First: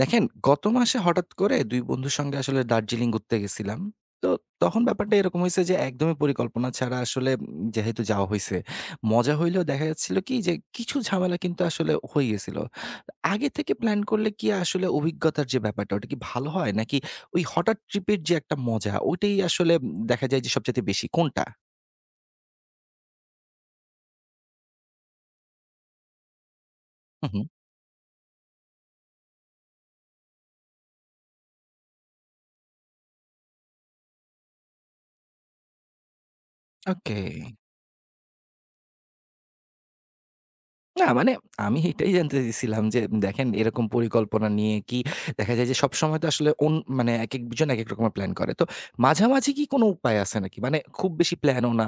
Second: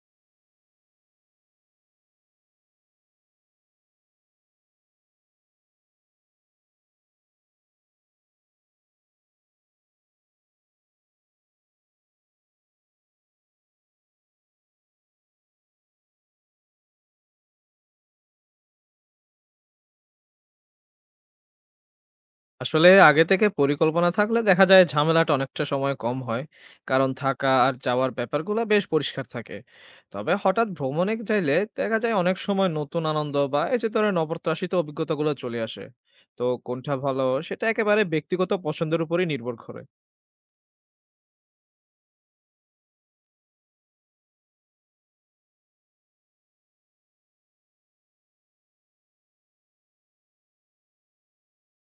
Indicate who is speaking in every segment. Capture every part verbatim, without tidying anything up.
Speaker 1: দেখেন, গত মাসে হঠাৎ করে দুই বন্ধুর সঙ্গে আসলে দার্জিলিং ঘুরতে গেছিলাম। তো তখন ব্যাপারটা এরকম হইছে যে একদমই পরিকল্পনা ছাড়া আসলে উম যেহেতু যাওয়া হইছে, মজা হইলেও দেখা যাচ্ছিল কি যে কিছু ঝামেলা কিন্তু আসলে হয়ে গেছিল। আগে থেকে প্ল্যান করলে কি আসলে অভিজ্ঞতার যে ব্যাপারটা ওটা কি ভালো হয়? নাকি ওই হঠাৎ ট্রিপের যে একটা মজা ওইটাই আসলে উম দেখা যায় যে সবচাইতে বেশি কোনটা?
Speaker 2: আসলে আগে থেকে পরিকল্পনা থাকলে দেখা যায় ঝামেলাটা অনেকটা সময় কম হয়। কারণ
Speaker 1: হু, হু।
Speaker 2: থাকা আর যাওয়ার ব্যাপারগুলো বেশ পরিষ্কার থাকে। তবে হঠাৎ ভ্রমণে চাইলে দেখা যায় অনেক সময় নতুন আনন্দ বা এই যে ধরেন অপ্রত্যাশিত অভিজ্ঞতাগুলো চলে আসে। তো কোনটা
Speaker 1: ওকে।
Speaker 2: ভালো সেটা একেবারে ব্যক্তিগত পছন্দের উপরই নির্ভর করে।
Speaker 1: না মানে আমি এটাই জানতে চাইছিলাম যে দেখেন এরকম পরিকল্পনা নিয়ে কি দেখা যায় যে সবসময় তো আসলে অন মানে একেকজন একেক রকমের প্ল্যান করে। তো মাঝামাঝি কি কোনো উপায় আছে নাকি? মানে খুব বেশি প্ল্যানও না,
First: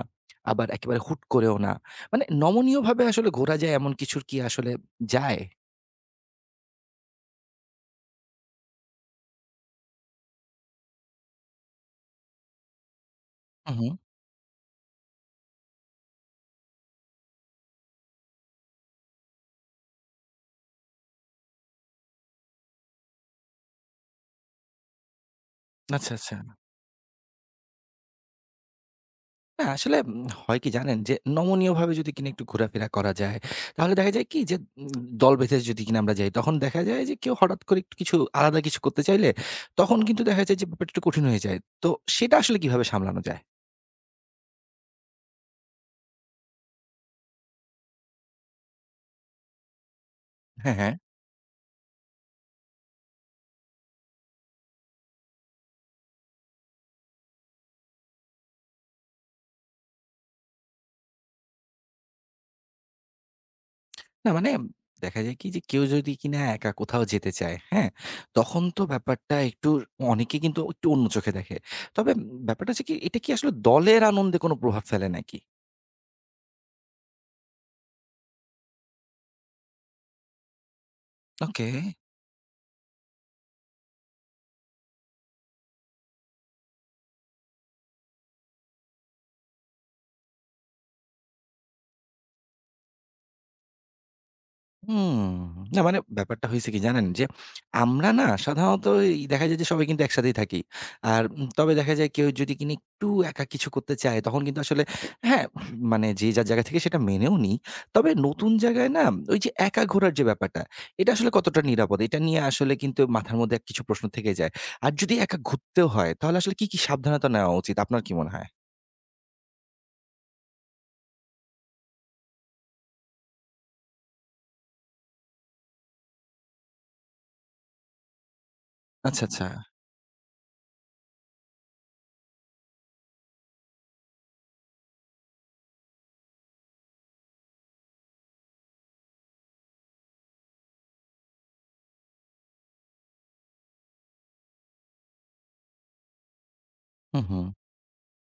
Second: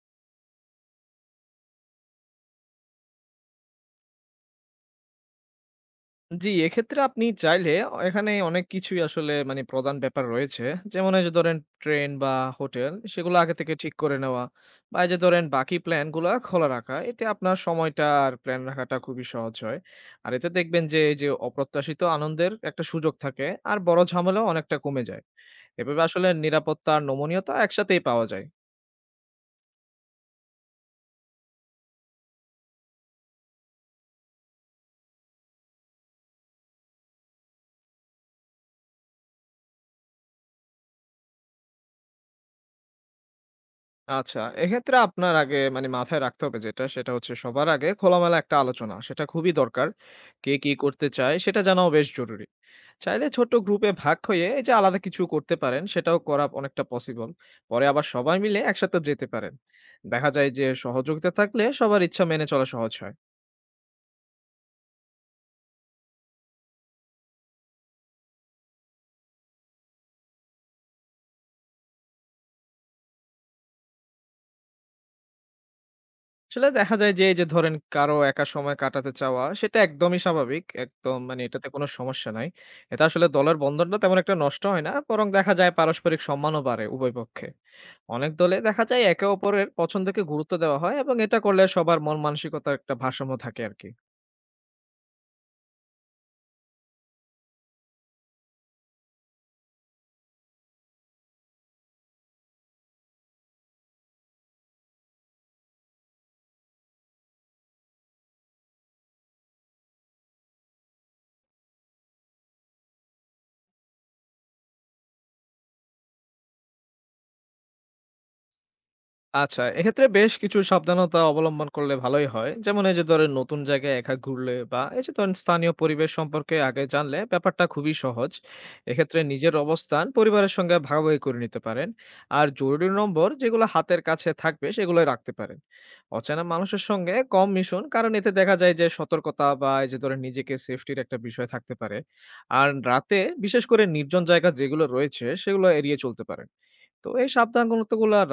Speaker 1: আবার একেবারে হুট করেও না। মানে নমনীয়ভাবে আসলে ঘোরা যায় এমন কিছুর কি আসলে যায়?
Speaker 2: জি, এক্ষেত্রে আপনি চাইলে অ এখানে অনেক কিছুই আসলে মানে প্রধান ব্যাপার রয়েছে। যেমন এই যে ধরেন ট্রেন বা হোটেল সেগুলো আগে
Speaker 1: হু,
Speaker 2: থেকে
Speaker 1: হু।
Speaker 2: ঠিক করে নেওয়া বা এই যে ধরেন বাকি প্ল্যান গুলা খোলা রাখা। এতে আপনার সময়টা আর প্ল্যান রাখাটা খুবই সহজ হয়। আর এতে দেখবেন যে এই যে অপ্রত্যাশিত আনন্দের একটা সুযোগ থাকে আর বড় ঝামেলাও অনেকটা কমে যায়। এভাবে
Speaker 1: আচ্ছা,
Speaker 2: আসলে
Speaker 1: আচ্ছা।
Speaker 2: নিরাপত্তা আর নমনীয়তা একসাথেই পাওয়া যায়।
Speaker 1: না, আসলে উম হয় কি জানেন? যে নমনীয়ভাবে যদি কিনা একটু ঘোরাফেরা করা যায়, তাহলে দেখা যায় কি যে উম দল বেঁধে যদি কিনা আমরা যাই, তখন দেখা যায় যে কেউ হঠাৎ করে একটু কিছু আলাদা কিছু করতে চাইলে, তখন কিন্তু দেখা যায় যে ব্যাপারটা একটু কঠিন হয়ে যায়। তো সেটা আসলে কিভাবে সামলানো যায়?
Speaker 2: আচ্ছা, এক্ষেত্রে আপনার আগে মানে মাথায় রাখতে হবে যেটা, সেটা হচ্ছে সবার আগে খোলামেলা একটা আলোচনা। সেটা খুবই দরকার। কে কি
Speaker 1: হ্যাঁ, হ্যাঁ।
Speaker 2: করতে চায় সেটা জানাও বেশ জরুরি। চাইলে ছোট গ্রুপে ভাগ হয়ে এই যে আলাদা কিছু করতে পারেন, সেটাও করা অনেকটা পসিবল। পরে আবার সবাই মিলে একসাথে যেতে পারেন। দেখা যায় যে সহযোগিতা থাকলে সবার ইচ্ছা মেনে চলা সহজ হয়।
Speaker 1: না মানে দেখা যায় কি যে কেউ যদি কিনা একা কোথাও যেতে চায়, হ্যাঁ? তখন তো ব্যাপারটা একটু অনেকে কিন্তু একটু অন্য চোখে দেখে। তবে উম, ব্যাপারটা হচ্ছে কি, এটা কি আসলে দলের আনন্দে কোনো প্রভাব ফেলে নাকি?
Speaker 2: আসলে দেখা যায় যে, এই যে ধরেন কারো একা সময় কাটাতে চাওয়া সেটা একদমই স্বাভাবিক। একদম মানে
Speaker 1: ওকে।
Speaker 2: এটাতে কোনো সমস্যা নাই। এটা আসলে দলের বন্ধনটা তেমন একটা নষ্ট হয় না। বরং দেখা যায় পারস্পরিক সম্মানও বাড়ে উভয় পক্ষে। অনেক দলে দেখা যায় একে অপরের পছন্দকে গুরুত্ব দেওয়া হয় এবং এটা করলে সবার মন মানসিকতার একটা ভারসাম্য থাকে আরকি।
Speaker 1: হুম। না মানে ব্যাপারটা হইছে কি জানেন? যে আমরা না সাধারণত এই দেখা যায় যে সবাই কিন্তু একসাথেই থাকি। আর উম তবে দেখা যায় কেউ যদি কিনা একটু একা কিছু করতে চায় তখন কিন্তু আসলে হ্যাঁ, মানে যে যার জায়গা থেকে সেটা মেনেও নিই। তবে নতুন জায়গায় না ওই যে একা ঘোরার যে ব্যাপারটা, এটা আসলে কতটা নিরাপদ? এটা নিয়ে আসলে কিন্তু মাথার মধ্যে কিছু প্রশ্ন থেকে যায়। আর যদি একা ঘুরতেও হয় তাহলে আসলে কি, কি সাবধানতা নেওয়া উচিত? আপনার কি মনে হয়?
Speaker 2: আচ্ছা, এক্ষেত্রে বেশ কিছু সাবধানতা অবলম্বন করলে ভালোই হয়। যেমন এই যে ধরেন নতুন জায়গায় একা ঘুরলে বা এই যে ধরেন স্থানীয় পরিবেশ সম্পর্কে আগে জানলে ব্যাপারটা খুবই সহজ। এক্ষেত্রে
Speaker 1: আচ্ছা, আচ্ছা।
Speaker 2: নিজের অবস্থান পরিবারের সঙ্গে ভাগাভাগি করে নিতে পারেন। আর জরুরি নম্বর যেগুলো হাতের কাছে থাকবে সেগুলোই রাখতে পারেন। অচেনা মানুষের সঙ্গে কম মিশুন কারণ এতে দেখা যায় যে সতর্কতা বা এই যে ধরেন নিজেকে সেফটির একটা বিষয় থাকতে পারে। আর রাতে বিশেষ করে নির্জন জায়গা যেগুলো রয়েছে সেগুলো এড়িয়ে চলতে পারেন। তো
Speaker 1: হুম,
Speaker 2: এই
Speaker 1: হুম।
Speaker 2: সাবধানগুলো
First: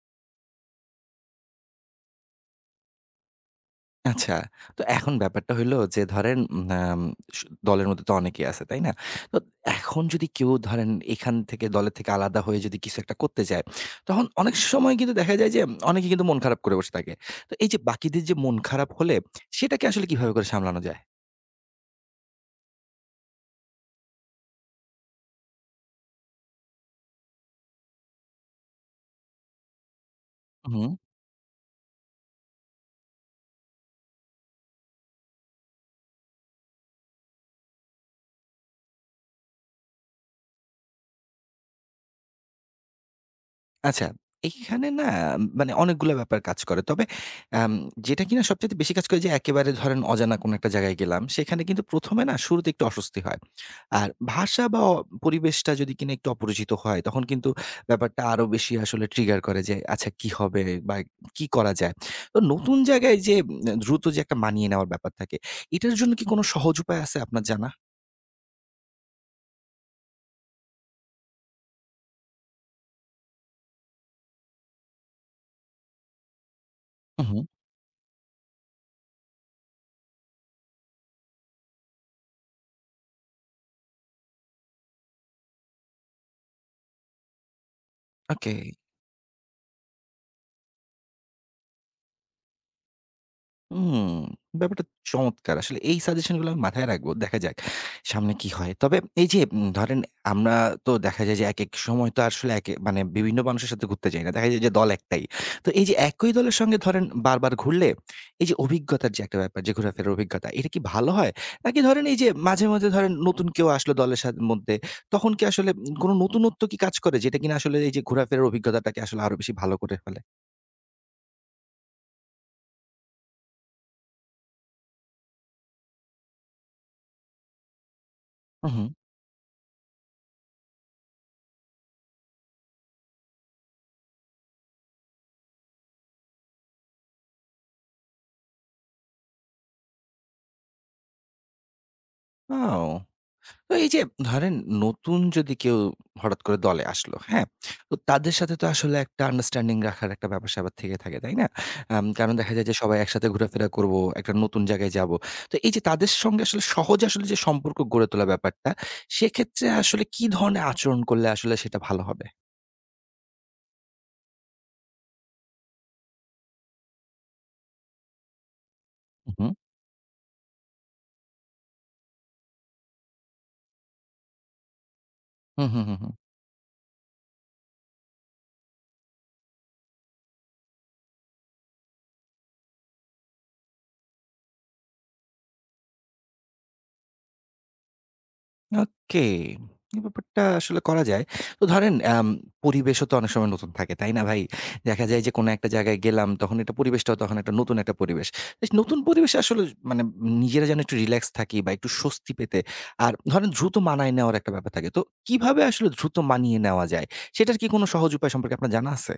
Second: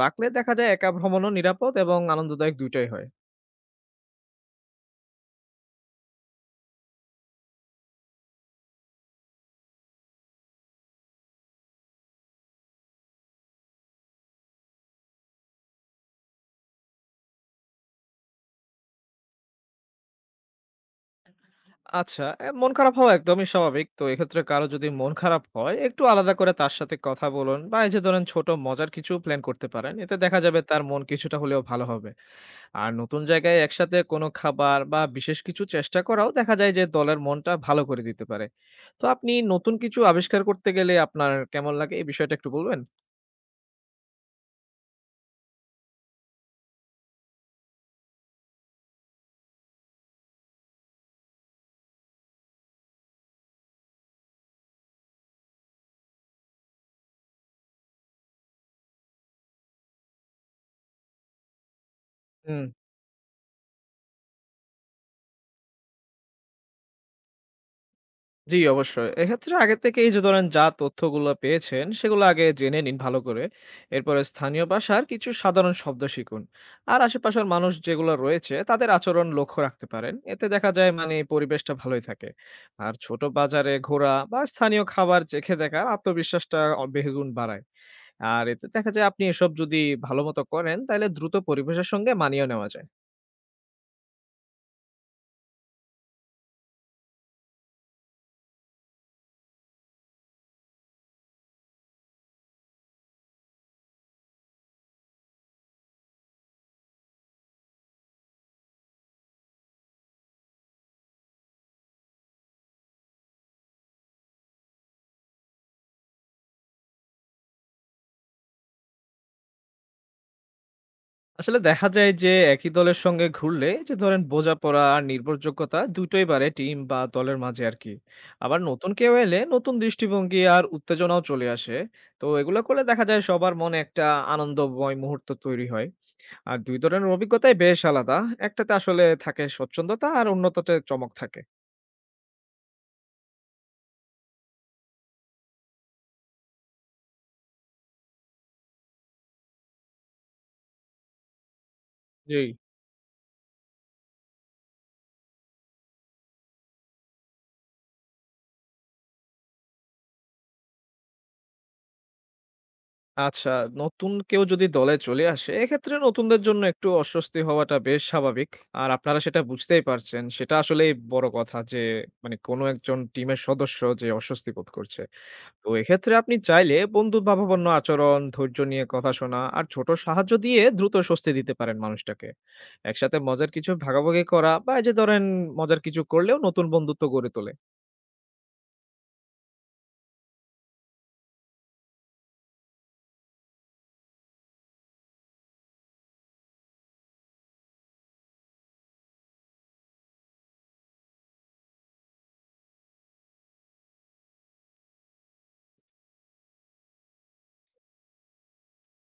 Speaker 2: রাখলে দেখা যায় একা ভ্রমণও নিরাপদ এবং আনন্দদায়ক দুইটাই হয়।
Speaker 1: আচ্ছা। তো এখন ব্যাপারটা হইলো যে ধরেন উম আম সু দলের মধ্যে তো অনেকেই আছে, তাই না? তো এখন যদি কেউ ধরেন এখান থেকে দলের থেকে আলাদা হয়ে যদি কিছু একটা করতে চায়, তখন অনেক সময় কিন্তু দেখা যায় যে অনেকে কিন্তু মন খারাপ করে বসে থাকে। তো এই যে বাকিদের যে মন খারাপ হলে সেটাকে আসলে কিভাবে করে সামলানো যায়?
Speaker 2: আচ্ছা এ, মন খারাপ হওয়া একদমই স্বাভাবিক। তো এক্ষেত্রে কারো যদি মন খারাপ হয় একটু আলাদা করে তার সাথে কথা বলুন বা এই যে ধরেন ছোট মজার কিছু প্ল্যান করতে পারেন, এতে দেখা যাবে তার
Speaker 1: উহু।
Speaker 2: মন কিছুটা হলেও ভালো হবে। আর নতুন জায়গায় একসাথে কোনো খাবার বা বিশেষ কিছু চেষ্টা করাও দেখা যায় যে দলের মনটা ভালো করে দিতে পারে। তো আপনি নতুন কিছু আবিষ্কার করতে গেলে আপনার কেমন লাগে এই বিষয়টা একটু বলবেন।
Speaker 1: আচ্ছা, এইখানে না মানে অনেকগুলা ব্যাপার কাজ করে। তবে আম যেটা কিনা সবচাইতে বেশি কাজ করে যে একেবারে ধরেন অজানা কোনো একটা জায়গায় গেলাম, সেখানে কিন্তু ১ম এ না শুরুতে একটু অস্বস্তি হয়। আর ভাষা বা অ পরিবেশটা যদি কিনা একটু অপরিচিত হয়, তখন কিন্তু ব্যাপারটা আরো বেশি আসলে ট্রিগার করে যে আচ্ছা কি হবে বা কি করা যায়? তো
Speaker 2: হুম।
Speaker 1: নতুন জায়গায় যে এ দ্রুত যে একটা মানিয়ে নেওয়ার ব্যাপার থাকে, এটার জন্য কি কোনো সহজ উপায় আছে আপনার জানা?
Speaker 2: জি, অবশ্যই। এক্ষেত্রে আগে থেকে এই যে ধরেন যা তথ্যগুলো পেয়েছেন, সেগুলো আগে জেনে নিন ভালো করে। এরপরে স্থানীয় ভাষার কিছু সাধারণ শব্দ শিখুন। আর
Speaker 1: হু, হু।
Speaker 2: আশেপাশের মানুষ যেগুলো রয়েছে, তাদের আচরণ লক্ষ্য রাখতে পারেন। এতে দেখা যায় মানে পরিবেশটা ভালোই থাকে। আর ছোট বাজারে ঘোরা বা স্থানীয় খাবার চেখে দেখার আত্মবিশ্বাসটা অ বহুগুণ বাড়ায়। আর
Speaker 1: ওকে।
Speaker 2: এতে দেখা যায় আপনি এসব যদি ভালো মতো করেন, তাইলে দ্রুত পরিবেশের সঙ্গে মানিয়েও নেওয়া যায়।
Speaker 1: হুম, ব্যাপারটা চমৎকার। আসলে এই সাজেশনগুলো আমি মাথায় রাখবো। দেখা যাক সামনে কি হয়। তবে এই যে উম ধরেন আমরা তো দেখা যায় যে একেক সময় তো আসলে একে মানে বিভিন্ন মানুষের সাথে ঘুরতে যাই না। দেখা যায় যে দল একটাই। তো এই যে একই দলের সঙ্গে ধরেন বারবার ঘুরলে এই যে অভিজ্ঞতার যে একটা ব্যাপার যে ঘোরাফেরার অভিজ্ঞতা, এটা কি ভালো হয়? নাকি ধরেন এই যে মাঝে, মাঝে ধরেন নতুন কেউ আসলো দলের সাথ মধ্যে তখন কি আসলে উম কোনো নতুনত্ব কি কাজ করে যেটা কিনা আসলে এই যে ঘোরাফেরার অভিজ্ঞতাটাকে আসলে আরো বেশি ভালো করে ফেলে?
Speaker 2: আসলে দেখা যায় যে একই দলের সঙ্গে ঘুরলে এই যে ধরেন বোঝাপড়া আর নির্ভরযোগ্যতা দুটোই বাড়ে টিম বা দলের মাঝে আর কি। আবার
Speaker 1: উহু,
Speaker 2: নতুন কেউ এলে নতুন দৃষ্টিভঙ্গি আর উত্তেজনাও চলে আসে। তো এগুলো করলে দেখা যায় সবার মনে একটা আনন্দময় মুহূর্ত তৈরি হয়। আর দুই ধরনের অভিজ্ঞতাই বেশ আলাদা। একটাতে আসলে থাকে স্বচ্ছন্দতা আর অন্যটাতে চমক থাকে।
Speaker 1: ও। তো এই যে ধরেন নতুন যদি কেউ হঠাৎ করে দলে আসলো, হ্যাঁ? তো তাদের সাথে তো আসলে একটা আন্ডারস্ট্যান্ডিং রাখার একটা ব্যাপার-স্যাপার থেকে থাকে, তাই না? আম কারণ
Speaker 2: জি।
Speaker 1: দেখা যায় যে সবাই একসাথে ঘোরাফেরা করব, একটা নতুন জায়গায় যাব। তো এই যে তাদের সঙ্গে আসলে সহজে আসলে যে সম্পর্ক গড়ে তোলা ব্যাপারটা, সেক্ষেত্রে আসলে কি ধরনের আচরণ করলে আসলে সেটা ভালো হবে?
Speaker 2: আচ্ছা, নতুন কেউ যদি দলে চলে আসে, এক্ষেত্রে নতুনদের জন্য একটু অস্বস্তি হওয়াটা বেশ স্বাভাবিক। আর আপনারা সেটা
Speaker 1: উহু,
Speaker 2: বুঝতেই পারছেন। সেটা আসলেই বড় কথা যে, মানে কোনো একজন টিমের সদস্য যে অস্বস্তি বোধ করছে।
Speaker 1: হু,
Speaker 2: তো
Speaker 1: হু, হু, হু।
Speaker 2: এক্ষেত্রে আপনি চাইলে বন্ধুভাবাপন্ন আচরণ, ধৈর্য নিয়ে কথা শোনা আর ছোট সাহায্য দিয়ে দ্রুত স্বস্তি দিতে পারেন মানুষটাকে। একসাথে মজার কিছু ভাগাভাগি করা বা এই যে ধরেন মজার কিছু করলেও নতুন বন্ধুত্ব গড়ে তোলে।
Speaker 1: ওকে। এই ব্যাপারটা আসলে করা যায়। তো ধরেন আম পরিবেশও তো অনেক সময় নতুন থাকে, তাই না ভাই? দেখা যায় যে কোনো একটা জায়গায় গেলাম, তখন এটা পরিবেশটাও তখন একটা নতুন একটা পরিবেশ। বেশ নতুন পরিবেশে আসলে মানে নিজেরা যেন একটু রিল্যাক্স থাকি বা একটু স্বস্তি পেতে আর ধরেন দ্রুত মানায় নেওয়ার একটা ব্যাপার থাকে। তো কিভাবে আসলে দ্রুত মানিয়ে নেওয়া যায়? সেটার কি কোনো সহজ উপায় সম্পর্কে আপনার জানা আছে?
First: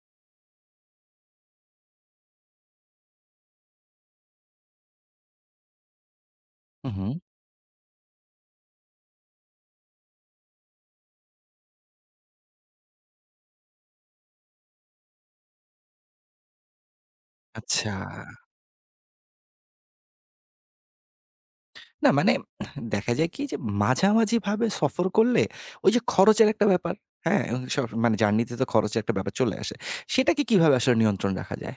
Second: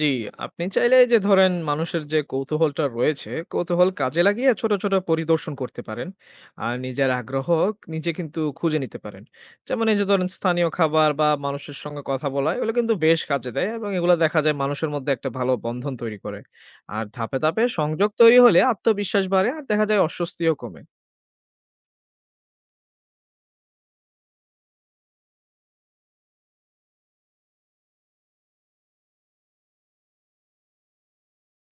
Speaker 2: জি, আপনি চাইলে এই যে ধরেন মানুষের যে কৌতূহলটা রয়েছে, কৌতূহল কাজে লাগিয়ে ছোট, ছোট পরিদর্শন করতে পারেন। আর
Speaker 1: হু, হু।
Speaker 2: নিজের আগ্রহ নিজে কিন্তু খুঁজে নিতে পারেন। যেমন এই যে ধরেন স্থানীয় খাবার বা মানুষের সঙ্গে কথা বলা এগুলো কিন্তু বেশ কাজে দেয় এবং এগুলো দেখা যায় মানুষের মধ্যে একটা ভালো বন্ধন তৈরি করে। আর ধাপে, ধাপে
Speaker 1: আচ্ছা।
Speaker 2: সংযোগ তৈরি হলে আত্মবিশ্বাস বাড়ে আর দেখা যায় অস্বস্তিও কমে।
Speaker 1: না মানে দেখা যায় কি যে মাঝামাঝিভাবে সফর করলে ওই যে খরচের একটা ব্যাপার, হ্যাঁ? এবং সব মানে জার্নিতে তো খরচের একটা ব্যাপার চলে আসে। সেটাকে কিভাবে আসলে নিয়ন্ত্রণ রাখা যায়?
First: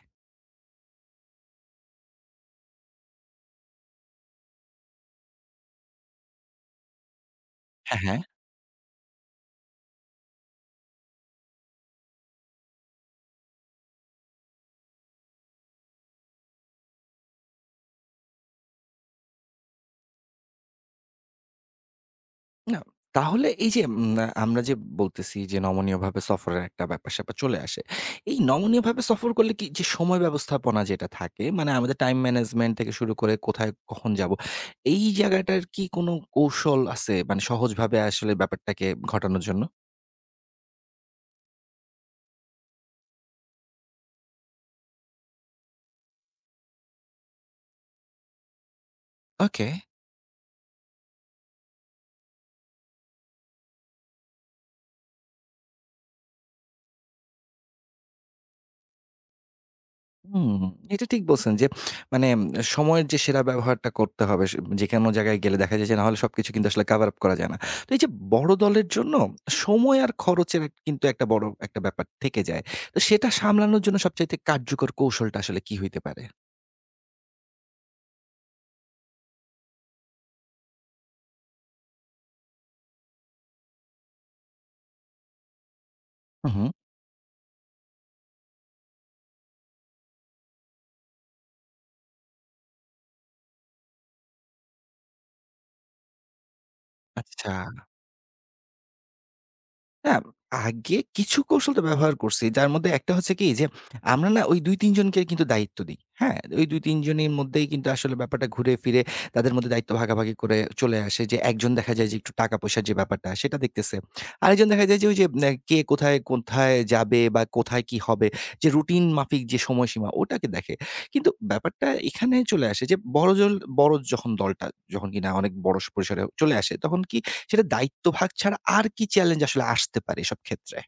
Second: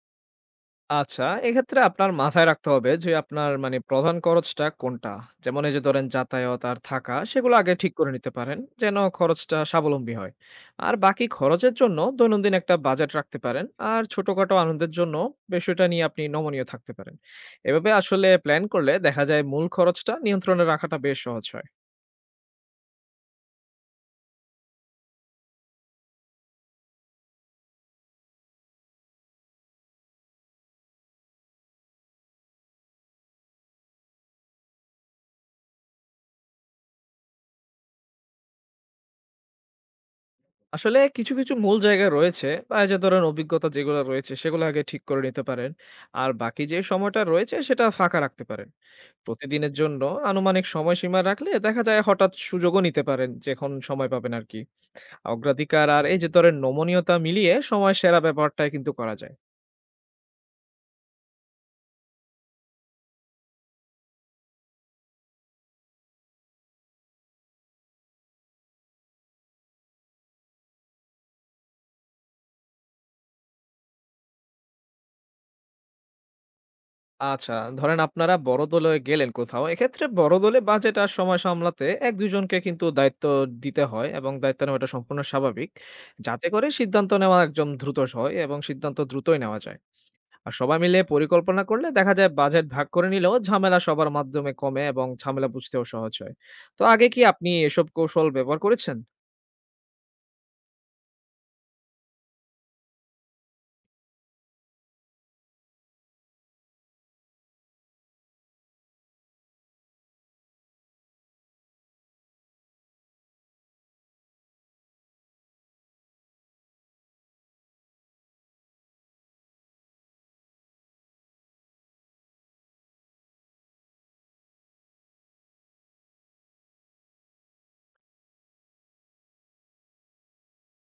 Speaker 2: আচ্ছা, এক্ষেত্রে আপনার মাথায় রাখতে হবে যে আপনার মানে প্রধান খরচটা কোনটা? যেমন এই যে ধরেন যাতায়াত আর থাকা সেগুলো আগে ঠিক
Speaker 1: হ্যাঁ,
Speaker 2: করে
Speaker 1: হ্যাঁ।
Speaker 2: নিতে পারেন যেন খরচটা স্বাবলম্বী হয়। আর বাকি খরচের জন্য দৈনন্দিন একটা বাজেট রাখতে পারেন। আর ছোটখাটো আনন্দের জন্য বিষয়টা নিয়ে আপনি নমনীয় থাকতে পারেন। এভাবে আসলে প্ল্যান করলে দেখা যায় মূল খরচটা নিয়ন্ত্রণে রাখাটা বেশ সহজ হয়।
Speaker 1: না, তাহলে এই যে উম আ আমরা যে বলতেছি যে নমনীয়ভাবে সফরের একটা ব্যাপার-স্যাপার চলে আসে। এই নমনীয়ভাবে সফর করলে কি যে সময় ব্যবস্থাপনা যেটা থাকে মানে আমাদের টাইম ম্যানেজমেন্ট থেকে শুরু করে কোথায় কখন যাবো, এই জায়গাটার কি কোনো কৌশল আছে? মানে সহজভাবে আসলে ব্যাপারটাকে ঘটানোর জন্য?
Speaker 2: আসলে কিছু, কিছু মূল জায়গা রয়েছে বা এই যে ধরেন অভিজ্ঞতা যেগুলো রয়েছে সেগুলো আগে ঠিক করে নিতে পারেন। আর বাকি যে সময়টা রয়েছে সেটা ফাঁকা রাখতে পারেন।
Speaker 1: ওকে।
Speaker 2: প্রতিদিনের জন্য আনুমানিক সময়সীমা রাখলে দেখা যায় হঠাৎ সুযোগও নিতে পারেন যখন সময় পাবেন আরকি। অগ্রাধিকার আর এই যে ধরেন নমনীয়তা মিলিয়ে সময় সেরা ব্যাপারটাই কিন্তু করা যায়।
Speaker 1: হুম, এটা ঠিক বলছেন যে মানে উম, সময়ের যে সেরা ব্যবহারটা করতে হবে সে যেকোনো জায়গায় গেলে দেখা যায় যে নাহলে সবকিছু কিন্তু আসলে কভার আপ করা যায় না। তো এই যে বড় দলের জন্য সময় আর খরচের এক কিন্তু একটা বড় একটা ব্যাপার থেকে যায়। তো সেটা সামলানোর জন্য সবচাইতে কার্যকর কৌশলটা আসলে কি হইতে পারে?
Speaker 2: আচ্ছা, ধরেন আপনারা বড় দলে গেলেন কোথাও। এক্ষেত্রে বড় দলে বাজেট আর সময় সামলাতে এক দুই জনকে কিন্তু দায়িত্ব দিতে হয় এবং দায়িত্ব নেওয়াটা সম্পূর্ণ স্বাভাবিক।
Speaker 1: হু,
Speaker 2: যাতে
Speaker 1: হু।
Speaker 2: করে সিদ্ধান্ত নেওয়া একদম দ্রুত হয় এবং সিদ্ধান্ত দ্রুতই নেওয়া যায়। আর সবাই মিলে পরিকল্পনা করলে দেখা যায় বাজেট ভাগ করে নিলেও ঝামেলা সবার মাধ্যমে কমে এবং ঝামেলা বুঝতেও সহজ হয়। তো আগে কি আপনি
Speaker 1: আচ্ছা।
Speaker 2: এসব কৌশল ব্যবহার করেছেন?
Speaker 1: না, আগে কিছু কৌশল তো ব্যবহার করছি। যার মধ্যে একটা হচ্ছে কি যে, আমরা না ওই দুই তিন জনকে কিন্তু দায়িত্ব দিই। হ্যাঁ? ওই দুই তিন জনের মধ্যেই কিন্তু আসলে ব্যাপারটা ঘুরে ফিরে তাদের মধ্যে দায়িত্ব ভাগাভাগি করে চলে আসে যে, একজন দেখা যায় যে একটু টাকা-পয়সার যে ব্যাপারটা সেটা দেখতেছে। আরেকজন দেখা যায় যে ওই যে নে কে কোথায়, কোথায় যাবে বা কোথায় কি হবে যে রুটিন মাফিক যে সময়সীমা ওটাকে দেখে। কিন্তু ব্যাপারটা এখানে চলে আসে যে বড় জল বড় যখন দলটা যখন কিনা অনেক বড় স পরিসরে চলে আসে তখন কি সেটা দায়িত্বভাগ ছাড়া আর কি চ্যালেঞ্জ আসলে আসতে পারে এসব ক্ষেত্রে?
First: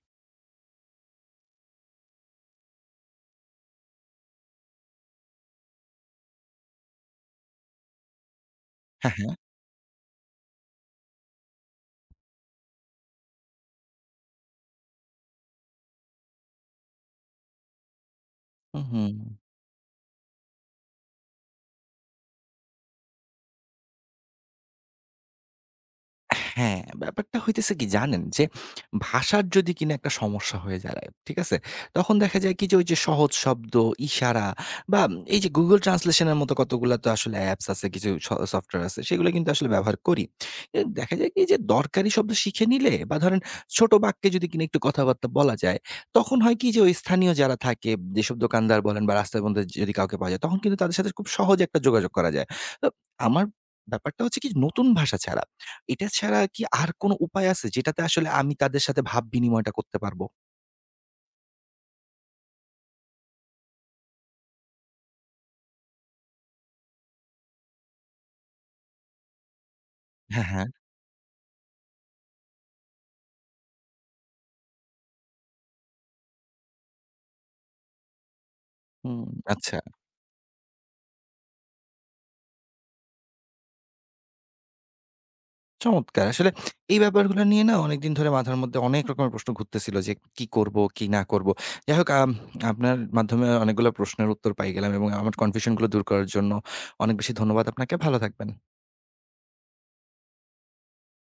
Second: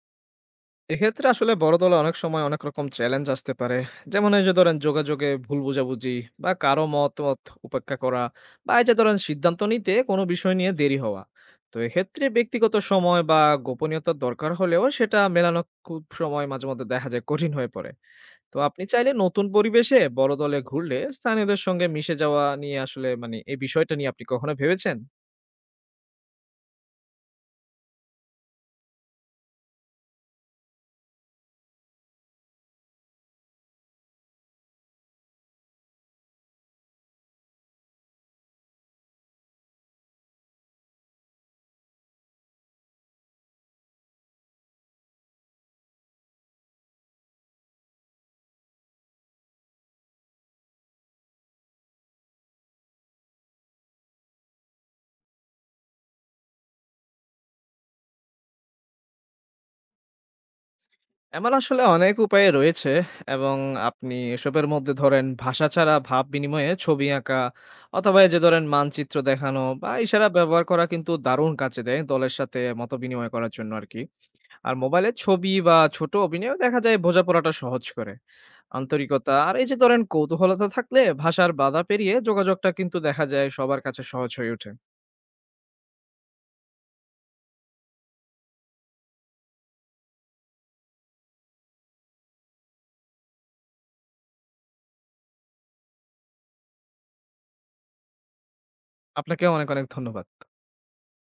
Speaker 2: এক্ষেত্রে আসলে বড় দলে অনেক সময় অনেক রকম চ্যালেঞ্জ আসতে পারে। যেমন এই যে ধরেন যোগাযোগে ভুল বোঝাবুঝি বা কারো মতামত উপেক্ষা করা বা এই যে
Speaker 1: হ্যাঁ,
Speaker 2: ধরেন
Speaker 1: হ্যাঁ।
Speaker 2: সিদ্ধান্ত নিতে কোনো বিষয় নিয়ে দেরি হওয়া। তো এক্ষেত্রে ব্যক্তিগত সময় বা গোপনীয়তার দরকার হলেও সেটা মেলানো খুব সময় মাঝে মধ্যে দেখা যায় কঠিন হয়ে পড়ে। তো
Speaker 1: হুম,
Speaker 2: আপনি চাইলে
Speaker 1: হুম।
Speaker 2: নতুন পরিবেশে বড় দলে ঘুরলে স্থানীয়দের সঙ্গে মিশে যাওয়া নিয়ে আসলে মানে এই বিষয়টা নিয়ে আপনি কখনো ভেবেছেন?
Speaker 1: হ্যাঁ, ব্যাপারটা হইতেছে কি জানেন? যে ভাষার যদি কিনা একটা সমস্যা হয়ে দাঁড়ায়, ঠিক আছে? তখন দেখা যায় কি যে ওই যে সহজ শব্দ, ইশারা বা এই যে Google Translation এর মতো কতগুলা তো আসলে অ্যাপস আছে, কিছু স সফটওয়্যার আছে, সেগুলো কিন্তু আসলে ব্যবহার করি। এ দেখা যায় কি যে দরকারি শব্দ শিখে নিলে বা ধরেন ছোট বাক্যে যদি কিনা একটু কথাবার্তা বলা যায়, তখন হয় কি যে ওই স্থানীয় যারা থাকে, যেসব দোকানদার বলেন বা রাস্তার মধ্যে যদি কাউকে পাওয়া যায়, তখন কিন্তু তাদের সাথে খুব সহজে একটা যোগাযোগ করা যায়। তো আমার ব্যাপারটা হচ্ছে কি নতুন ভাষা ছাড়া এটা ছাড়া কি আর কোনো উপায় আছে যেটাতে আসলে আমি তাদের সাথে ভাব বিনিময়টা করতে পারবো?
Speaker 2: এমন আসলে অনেক উপায় রয়েছে এবং আপনি এসবের মধ্যে ধরেন ভাষা ছাড়া ভাব বিনিময়ে ছবি আঁকা অথবা এই যে ধরেন মানচিত্র দেখানো বা ইশারা
Speaker 1: হ্যাঁ,
Speaker 2: ব্যবহার
Speaker 1: হ্যাঁ।
Speaker 2: করা কিন্তু দারুণ কাজে দেয় দলের সাথে মত বিনিময় করার জন্য আর কি। আর মোবাইলে ছবি বা ছোট অভিনয়ও দেখা যায় বোঝাপড়াটা সহজ করে।
Speaker 1: হুম,
Speaker 2: আন্তরিকতা আর এই যে
Speaker 1: আচ্ছা।
Speaker 2: ধরেন কৌতূহলতা থাকলে ভাষার বাধা পেরিয়ে যোগাযোগটা কিন্তু দেখা যায় সবার কাছে সহজ হয়ে ওঠে।
Speaker 1: চমৎকার! আসলে এই ব্যাপারগুলো নিয়ে না অনেকদিন ধরে মাথার মধ্যে অনেক রকমের প্রশ্ন ঘুরতেছিল যে কি করব, কি না করব। যাই হোক আম আপনার মাধ্যমে অনেকগুলো প্রশ্নের উত্তর পাই গেলাম এবং আমার কনফিউশন গুলো দূর করার জন্য অনেক বেশি ধন্যবাদ আপনাকে। ভালো থাকবেন।
Speaker 2: আপনাকেও অনেক, অনেক ধন্যবাদ।